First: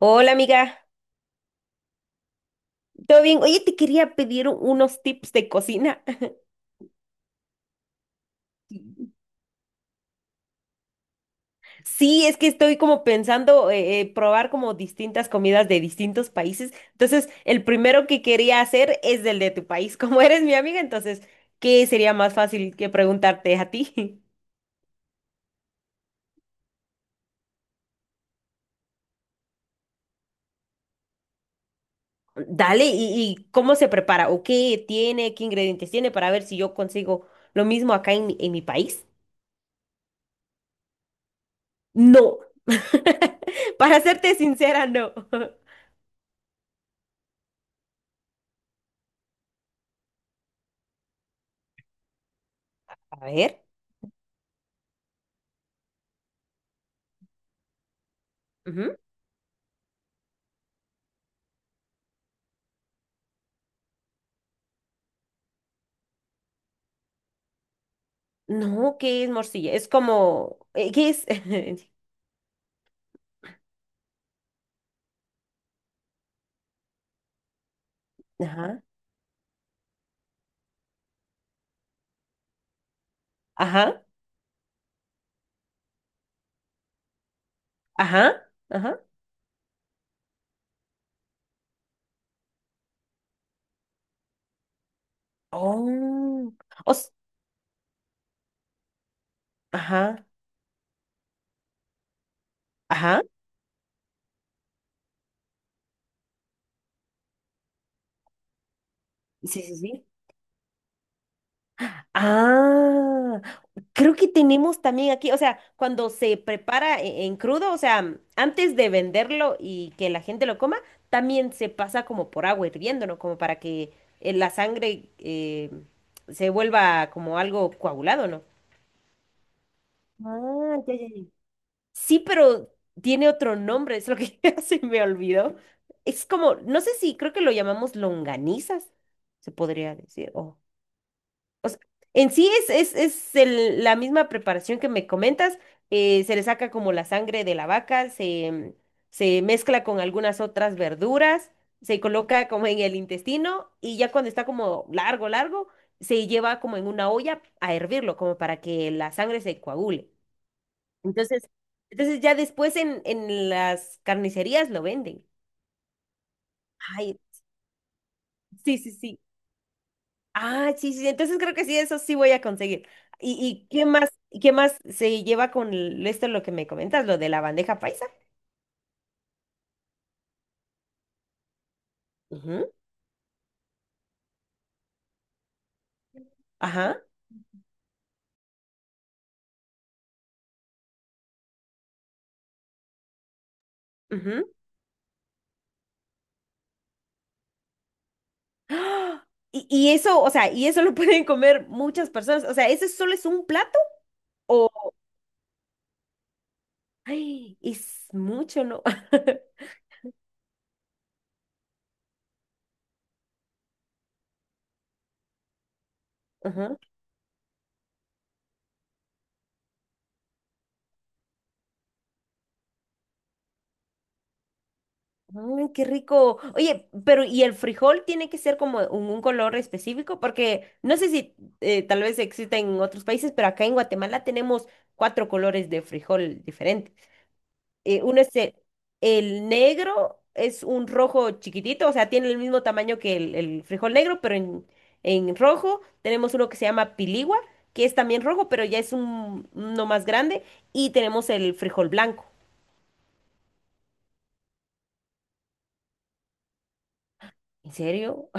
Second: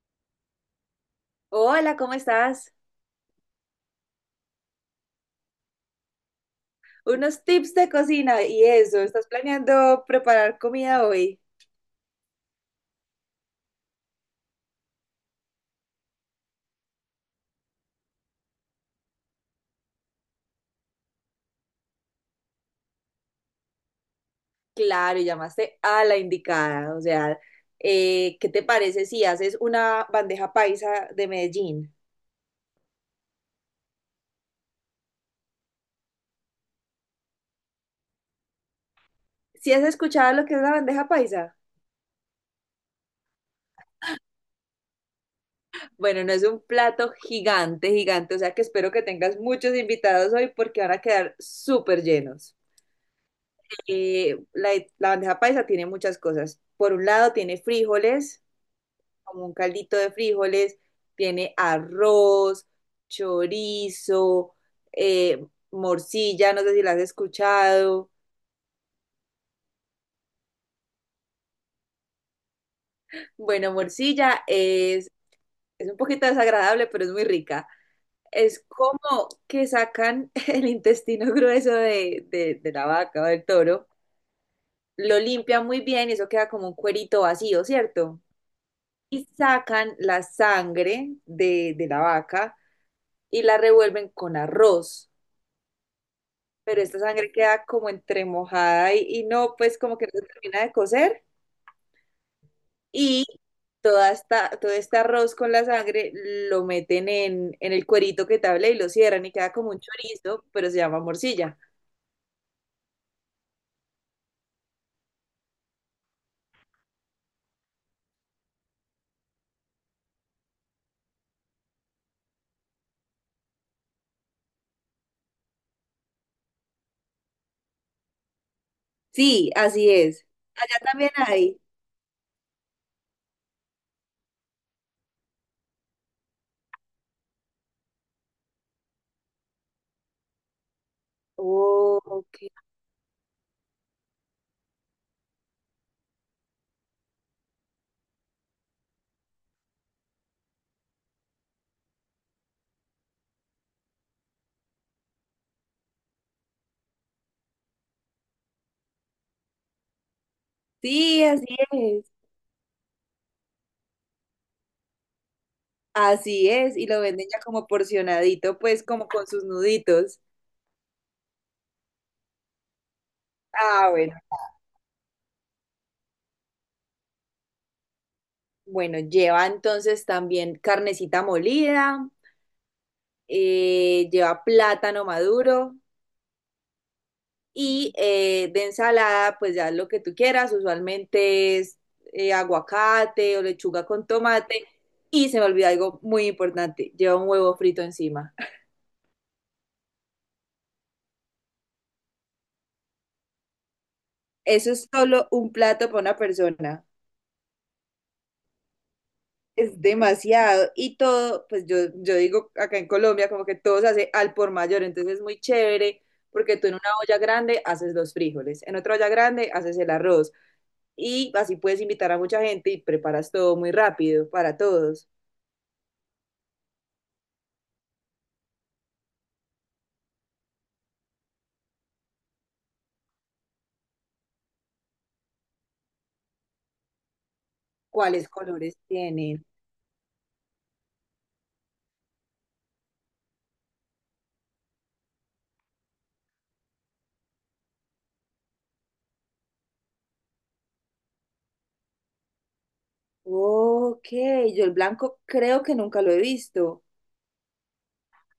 Hola amiga, Hola, ¿cómo estás? ¿todo bien? Oye, te quería pedir unos tips de cocina. Unos tips de cocina y eso, ¿estás planeando preparar comida hoy? Sí, es que estoy como pensando probar como distintas comidas de distintos países. Entonces, el primero que quería hacer es del de tu país. Como eres mi amiga, entonces, ¿qué sería más fácil que preguntarte a ti? Claro, y llamaste a la indicada, o sea, ¿qué te parece si haces una bandeja paisa de Medellín? Dale, ¿y cómo se prepara? ¿O qué tiene? ¿Qué ingredientes tiene para ver si yo consigo lo mismo acá en mi país? ¿Si has escuchado lo que es la bandeja paisa? No, para serte sincera, no. Bueno, no es un plato gigante, gigante, o sea que espero que tengas muchos invitados hoy porque van a quedar súper llenos. A ver. Eh, la la bandeja paisa tiene muchas cosas. Por un lado tiene frijoles, como un caldito de frijoles, tiene arroz, chorizo, eh, morcilla, no sé si la has escuchado. No, ¿qué es morcilla? Es como, ¿qué es? Bueno, es un poquito desagradable, pero es muy rica. Es Ajá, como que sacan el intestino grueso de la vaca o del toro, ajá, lo limpian muy bien y eso queda como un cuerito vacío, ¿cierto? ajá, ajá. Y sacan la sangre de la vaca y la revuelven con arroz, Oh, pero esta os- sangre queda como entremojada y no, pues como que no ajá, se termina de cocer. ajá. Y todo este arroz con la sangre lo meten en el cuerito que te hablé y lo cierran y queda Sí, como sí, un sí. chorizo, pero se llama morcilla. Ah, creo que tenemos también aquí, o sea, cuando se prepara en crudo, o sea, antes de venderlo y que la gente lo coma, también se pasa como por agua hirviendo, ¿no? Como para que la sangre se vuelva como algo coagulado, ¿no? Sí, así es. Ah, Allá ya, ya, también ya. hay. Sí, pero tiene otro nombre, es lo que ya se me olvidó. Es como, no sé si, creo que lo llamamos longanizas, se podría decir. O sea, Oh, en sí ok. Es la misma preparación que me comentas, se le saca como la sangre de la vaca, se mezcla con algunas otras verduras, se coloca como en el intestino y ya cuando está como largo, largo, se lleva como en una olla a hervirlo, como para que la sangre se coagule. Sí, así Entonces, es. entonces, ya después en las carnicerías lo venden. Así es. Y lo Ay, venden ya como porcionadito, sí, pues sí, como sí. con sus nuditos. Ah, sí, sí, sí. Entonces creo que sí, eso sí voy a conseguir. ¿Y qué Ah, más, bueno. y qué más se lleva con esto lo que me comentas, lo de la bandeja paisa? Bueno, lleva entonces también carnecita molida. Ujú. Eh, lleva plátano maduro Ajá. y de ensalada, pues ya lo que tú quieras, usualmente es aguacate o lechuga con Ujú. tomate. Y se me olvidó algo muy importante, lleva un huevo frito encima. ¡Ah! Y eso, o sea, y eso lo pueden comer muchas personas. O sea, ¿ese solo es un plato? O, Eso es solo un plato para una persona. ay, es mucho, ¿no? Es demasiado. Y todo, pues yo digo acá en Colombia, como que todo se hace al por mayor. Entonces es muy chévere porque tú en Ajá. una olla grande haces los frijoles, en otra olla grande haces el arroz, y así puedes invitar a mucha gente y preparas todo muy rápido para todos. Ay, qué rico. Oye, pero ¿y el frijol tiene que ser como un color específico? Porque no sé si tal vez exista en otros países, pero acá en Guatemala tenemos cuatro colores de frijol diferentes. Uno ¿Cuáles es colores tienen? el negro, es un rojo chiquitito, o sea, tiene el mismo tamaño que el frijol negro, pero en rojo tenemos uno que se llama piligua, que es también rojo, pero ya es un, uno más grande, y tenemos el frijol blanco. Ok, yo el blanco creo que nunca lo he visto. ¿En serio?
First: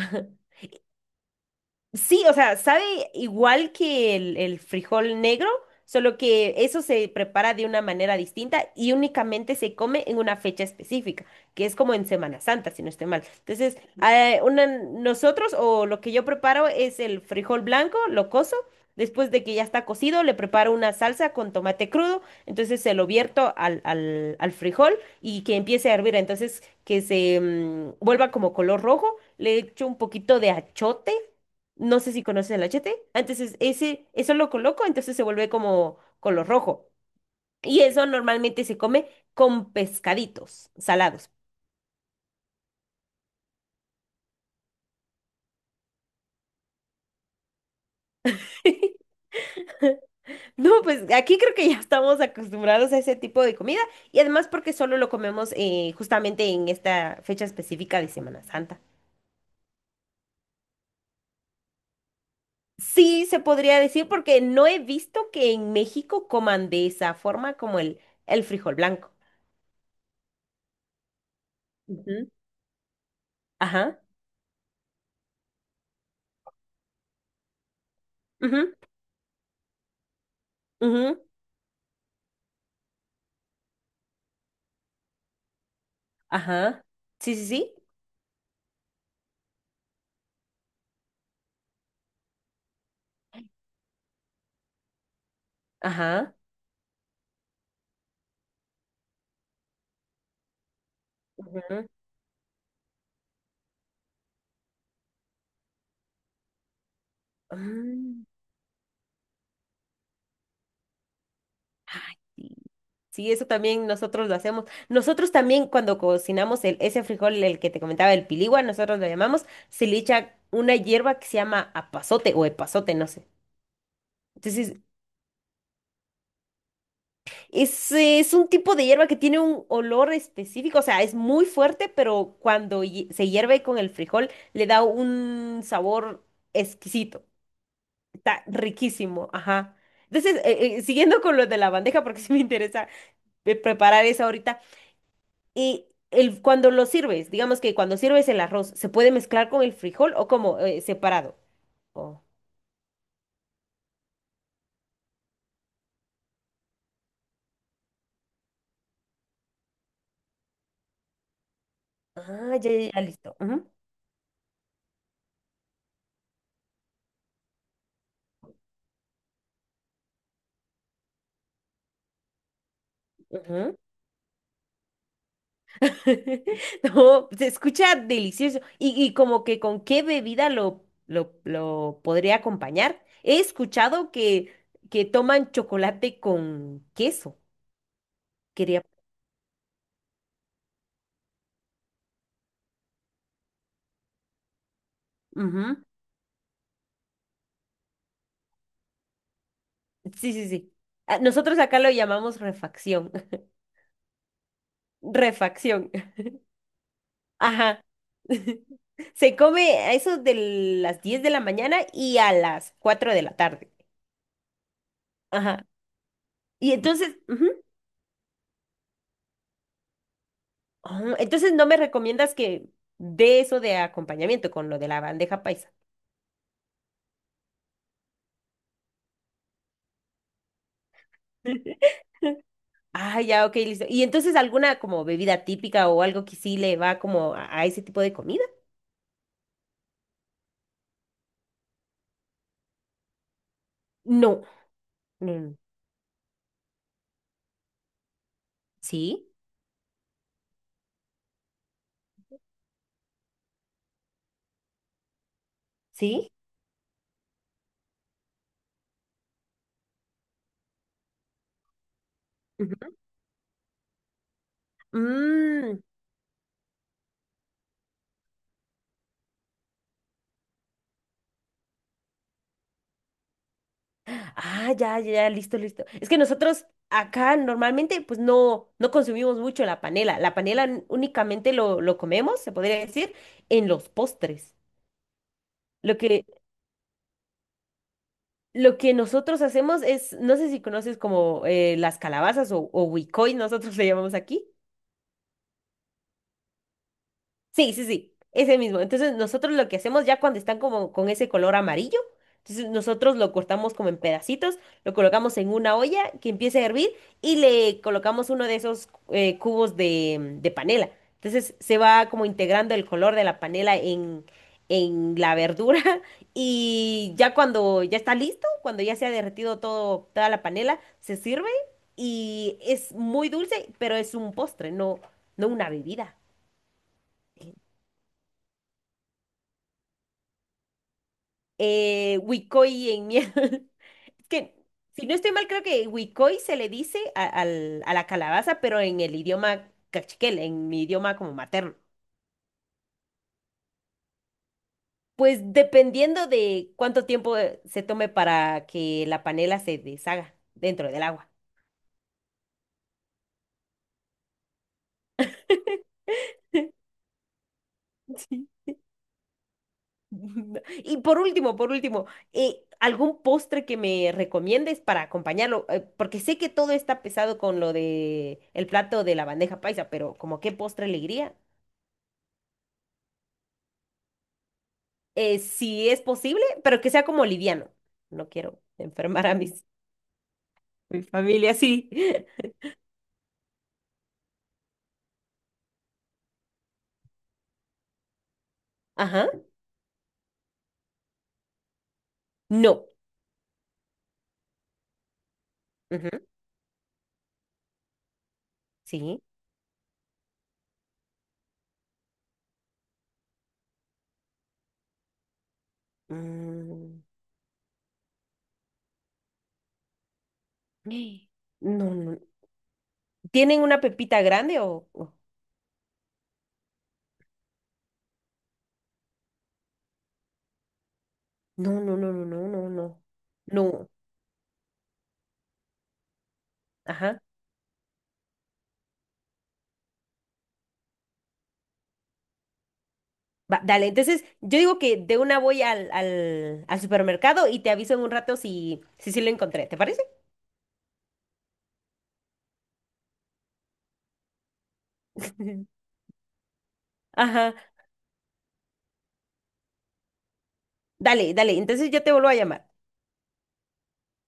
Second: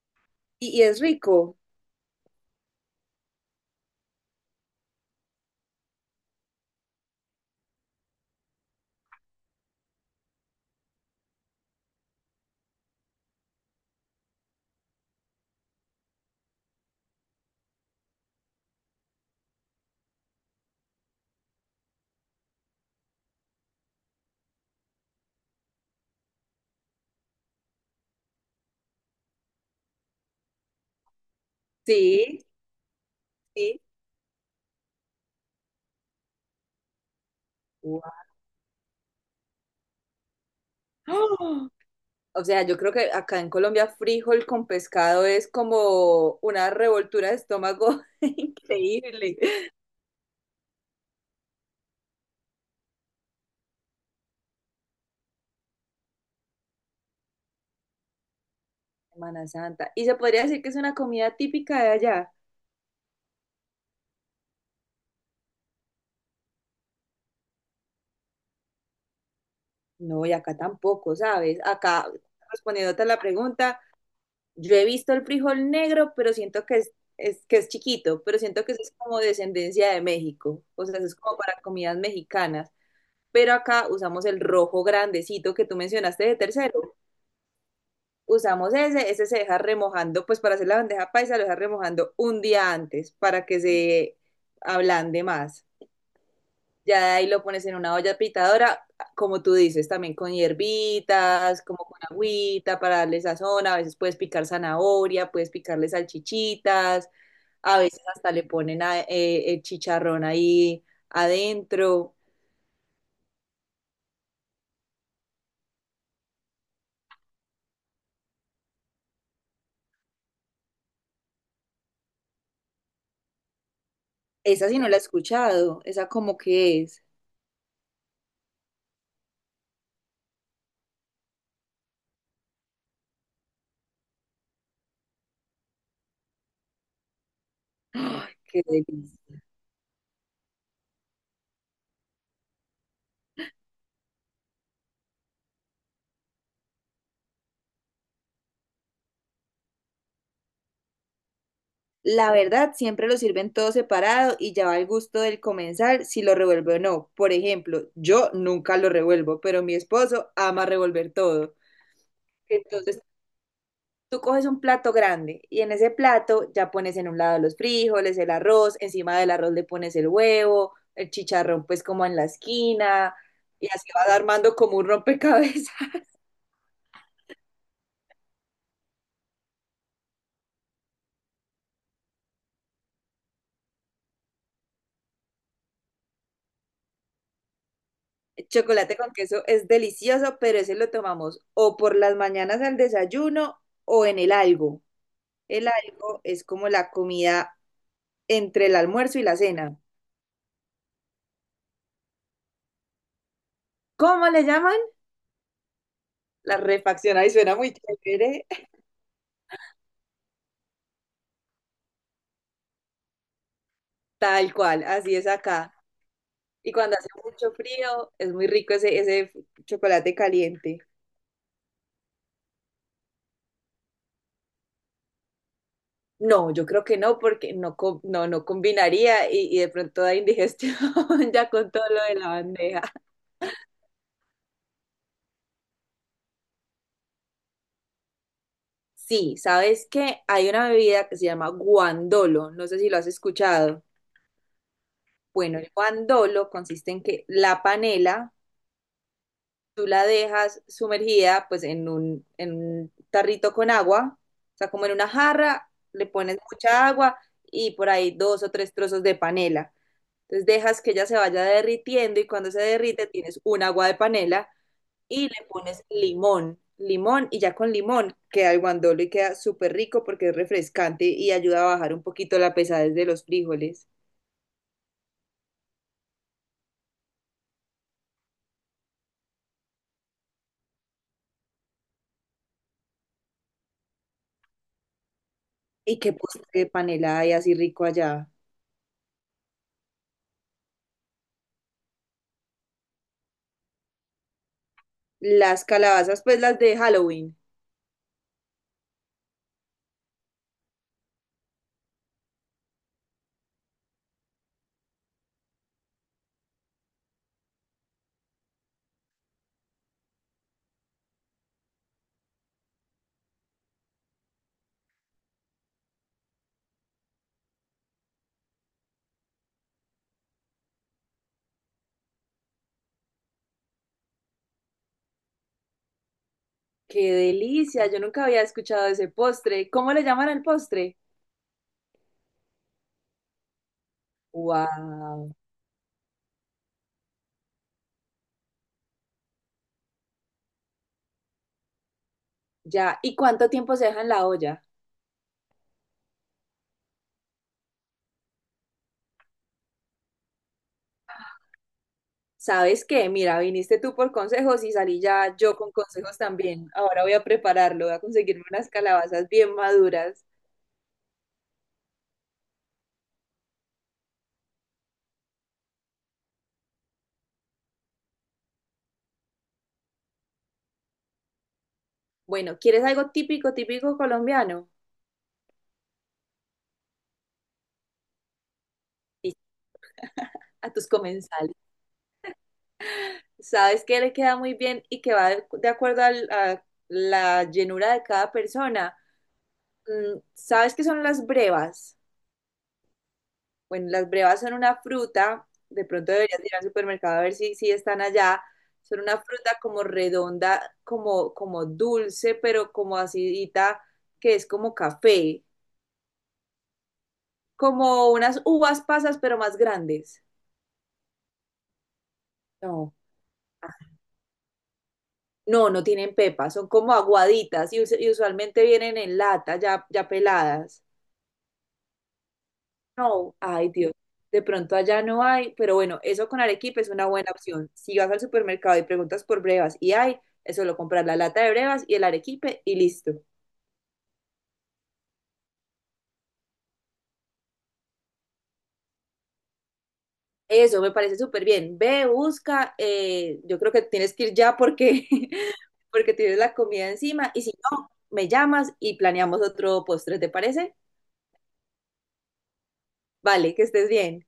Y es rico? Sí, o sea, sabe igual que el frijol negro, solo que eso se prepara de una manera distinta y únicamente se come en una fecha específica, que es como en Semana Santa, si no estoy mal. Entonces, nosotros o lo que yo preparo es el frijol blanco, lo cozo, después de que ya está cocido, le preparo una salsa con tomate crudo, entonces se lo vierto al frijol y que empiece a hervir, entonces que se vuelva como color rojo, le echo un poquito de achote, no sé si Sí, conoces el achete. Entonces, sí. ese, eso lo coloco, entonces se vuelve como color rojo. Y eso Guau. normalmente se come con pescaditos salados. ¡Ah! O sea, yo creo que acá en Colombia frijol con pescado es como una revoltura de estómago increíble. No, pues aquí creo que ya estamos acostumbrados a ese tipo de comida y además porque solo lo comemos justamente en esta fecha específica de Semana Santa. Semana Santa. ¿Y se podría decir que es una comida típica de allá? Sí, se podría decir porque no he visto que en México coman de esa forma como el frijol blanco. No, y acá tampoco, ¿sabes? Acá, Ujú. respondiéndote a la pregunta, Ajá. yo he visto el frijol negro, pero siento que es que es chiquito, pero siento que Ujú, eso es como descendencia de México, o sea, eso es ujú. como para comidas mexicanas. Pero acá usamos el rojo grandecito que tú mencionaste de Ajá. tercero. Sí, sí, sí. Usamos ese se deja remojando, pues para hacer la bandeja paisa lo deja remojando un día antes para que se ablande más. Ajá. Ya de ahí lo pones en una olla pitadora, como tú dices, también con hierbitas, como Ujú. con agüita para darle sazón. A veces puedes picar zanahoria, puedes picarle salchichitas, a veces Ah. hasta le ponen el chicharrón ahí Ay, adentro. sí. Sí, eso también nosotros lo hacemos. Nosotros también cuando cocinamos el, ese frijol, el que te comentaba, el piligua, nosotros lo llamamos, se le echa una hierba que se llama apazote o epazote, no sé. Esa Entonces, sí no la he escuchado, esa como que es. Es un tipo de hierba que tiene un olor específico, o sea, es muy fuerte, pero cuando se hierve con el frijol, le da un sabor exquisito. ¡Ay, Está qué riquísimo, delicia! ajá. Entonces, siguiendo con lo de la bandeja, porque sí me interesa preparar esa ahorita. Y el, cuando lo sirves, digamos que cuando sirves el arroz, ¿se puede mezclar con el frijol o como separado? Oh. La verdad, siempre lo sirven todo separado y ya va al gusto del comensal si lo revuelve o no. Por ejemplo, yo nunca lo revuelvo, pero mi esposo ama revolver todo. Ah, ya, ya, ya, Entonces listo. Ujú, tú coges un plato grande y en ese plato ya pones en un lado los frijoles, el arroz, encima del arroz le pones el huevo, el chicharrón pues como en la esquina y ujú. así vas armando como un rompecabezas. No, se escucha delicioso. Y como que con qué bebida lo podría acompañar. He escuchado que toman chocolate con queso. El Quería. chocolate con queso es delicioso, pero ese lo tomamos o por las mañanas al desayuno o en el algo. El Ujú. algo es como la comida entre el almuerzo y la cena. Sí, sí, sí. Ah, nosotros acá lo llamamos refacción. ¿Cómo le llaman? Refacción. La refacción, ahí suena muy Ajá. chévere. Se come a eso de las 10 de la mañana y a las 4 de la tarde. Tal cual, así es Ajá. acá. Y Y cuando hace entonces, ujú. mucho frío, es muy rico ese chocolate caliente. Oh, entonces no me recomiendas que dé eso de acompañamiento con lo de la bandeja paisa. No, yo creo que no, porque no, no, no combinaría y de pronto da indigestión ya con todo lo de la bandeja. Ah, ya, ok, listo. ¿Y entonces alguna como bebida típica o algo que sí le va como a ese tipo de comida? Sí, ¿sabes qué? Hay una bebida que se llama guandolo, no sé si lo has escuchado. No. Mm. Bueno, el guandolo consiste en que la panela ¿Sí? tú la dejas sumergida pues en un tarrito con agua, o sea, como en una jarra, le ¿Sí? pones mucha agua y por ahí dos o tres trozos de panela. Entonces dejas que ella se vaya derritiendo y cuando se Ujú. derrite tienes un agua de panela y le Mm. pones limón, limón y ya con limón queda el guandolo y queda súper rico porque es refrescante y ayuda a bajar un poquito la pesadez de los frijoles. Ah, ya, ya, ya, listo, listo. Es que nosotros acá normalmente pues no, no consumimos mucho la panela. La panela únicamente lo comemos, se podría decir, en los postres. Lo ¿Y qué que, postre de panela hay así rico allá? lo que nosotros hacemos es, no sé si conoces como las calabazas o huicoy, nosotros le llamamos aquí. Las calabazas, pues las de Halloween. Sí, sí, sí, ese mismo. Entonces nosotros lo que hacemos ya cuando están como con ese color amarillo, entonces nosotros lo cortamos como en pedacitos, lo colocamos en una olla que empiece a hervir y le colocamos uno de esos cubos de panela. Entonces se va como integrando el color de la panela en la verdura y ya cuando ya está listo, cuando ya se ha derretido todo, toda la panela, se sirve y es muy dulce, pero es un postre, no, no una bebida. ¡Qué delicia! Yo nunca había escuchado ese postre. ¿Cómo le llaman al postre? Huicoy en Es que, si no estoy ¡Wow! mal, creo que Huicoy se le dice a la calabaza, pero en el idioma cachiquel, en mi idioma como materno. Ya. ¿Y cuánto tiempo se deja en la olla? Pues dependiendo de cuánto tiempo se tome para que la panela se deshaga dentro del agua. ¿Sabes qué? Mira, viniste tú por consejos y salí ya yo con consejos también. Ahora voy a prepararlo, voy a conseguirme Sí. unas calabazas bien maduras. Y por último, ¿algún postre que me recomiendes para acompañarlo? Porque sé que todo está pesado con lo de el plato de la bandeja paisa, pero ¿como qué postre le iría? Bueno, ¿quieres algo típico, típico colombiano? Si es posible, pero que sea como liviano. No quiero enfermar Sí, a mis, a tus mi comensales. familia, sí. ¿Sabes qué le queda muy bien y que va de acuerdo a la llenura de cada persona? Ajá. Mm, ¿sabes qué son las brevas? No. Bueno, las brevas son una fruta, de Ujú. pronto deberías ir al supermercado a ver si, si están allá. Son una Sí. fruta como redonda, como, como dulce, pero como acidita, que es como café, Mm. como unas uvas pasas, pero más grandes. No, no. No. ¿Tienen una pepita grande o...? No, no tienen pepa, son como aguaditas y, y usualmente vienen en lata, ya, ya peladas. No, no, no, no, no, no, no. No, ay No. Dios, de pronto allá no hay, pero bueno, eso con Arequipa es una Ajá. buena opción. Si vas al supermercado y preguntas por brevas y hay, es solo comprar la lata de brevas y el arequipe y listo. Va, dale, entonces yo digo que de una voy al supermercado y te aviso en un rato si, si sí lo encontré, ¿te parece? Eso me parece súper bien. Ve, busca, yo creo que tienes que ir ya porque, porque tienes la comida encima y si Ajá. no, me llamas y planeamos otro postre, ¿te parece? Dale, dale. Entonces yo te vuelvo a llamar. Vale, que estés bien.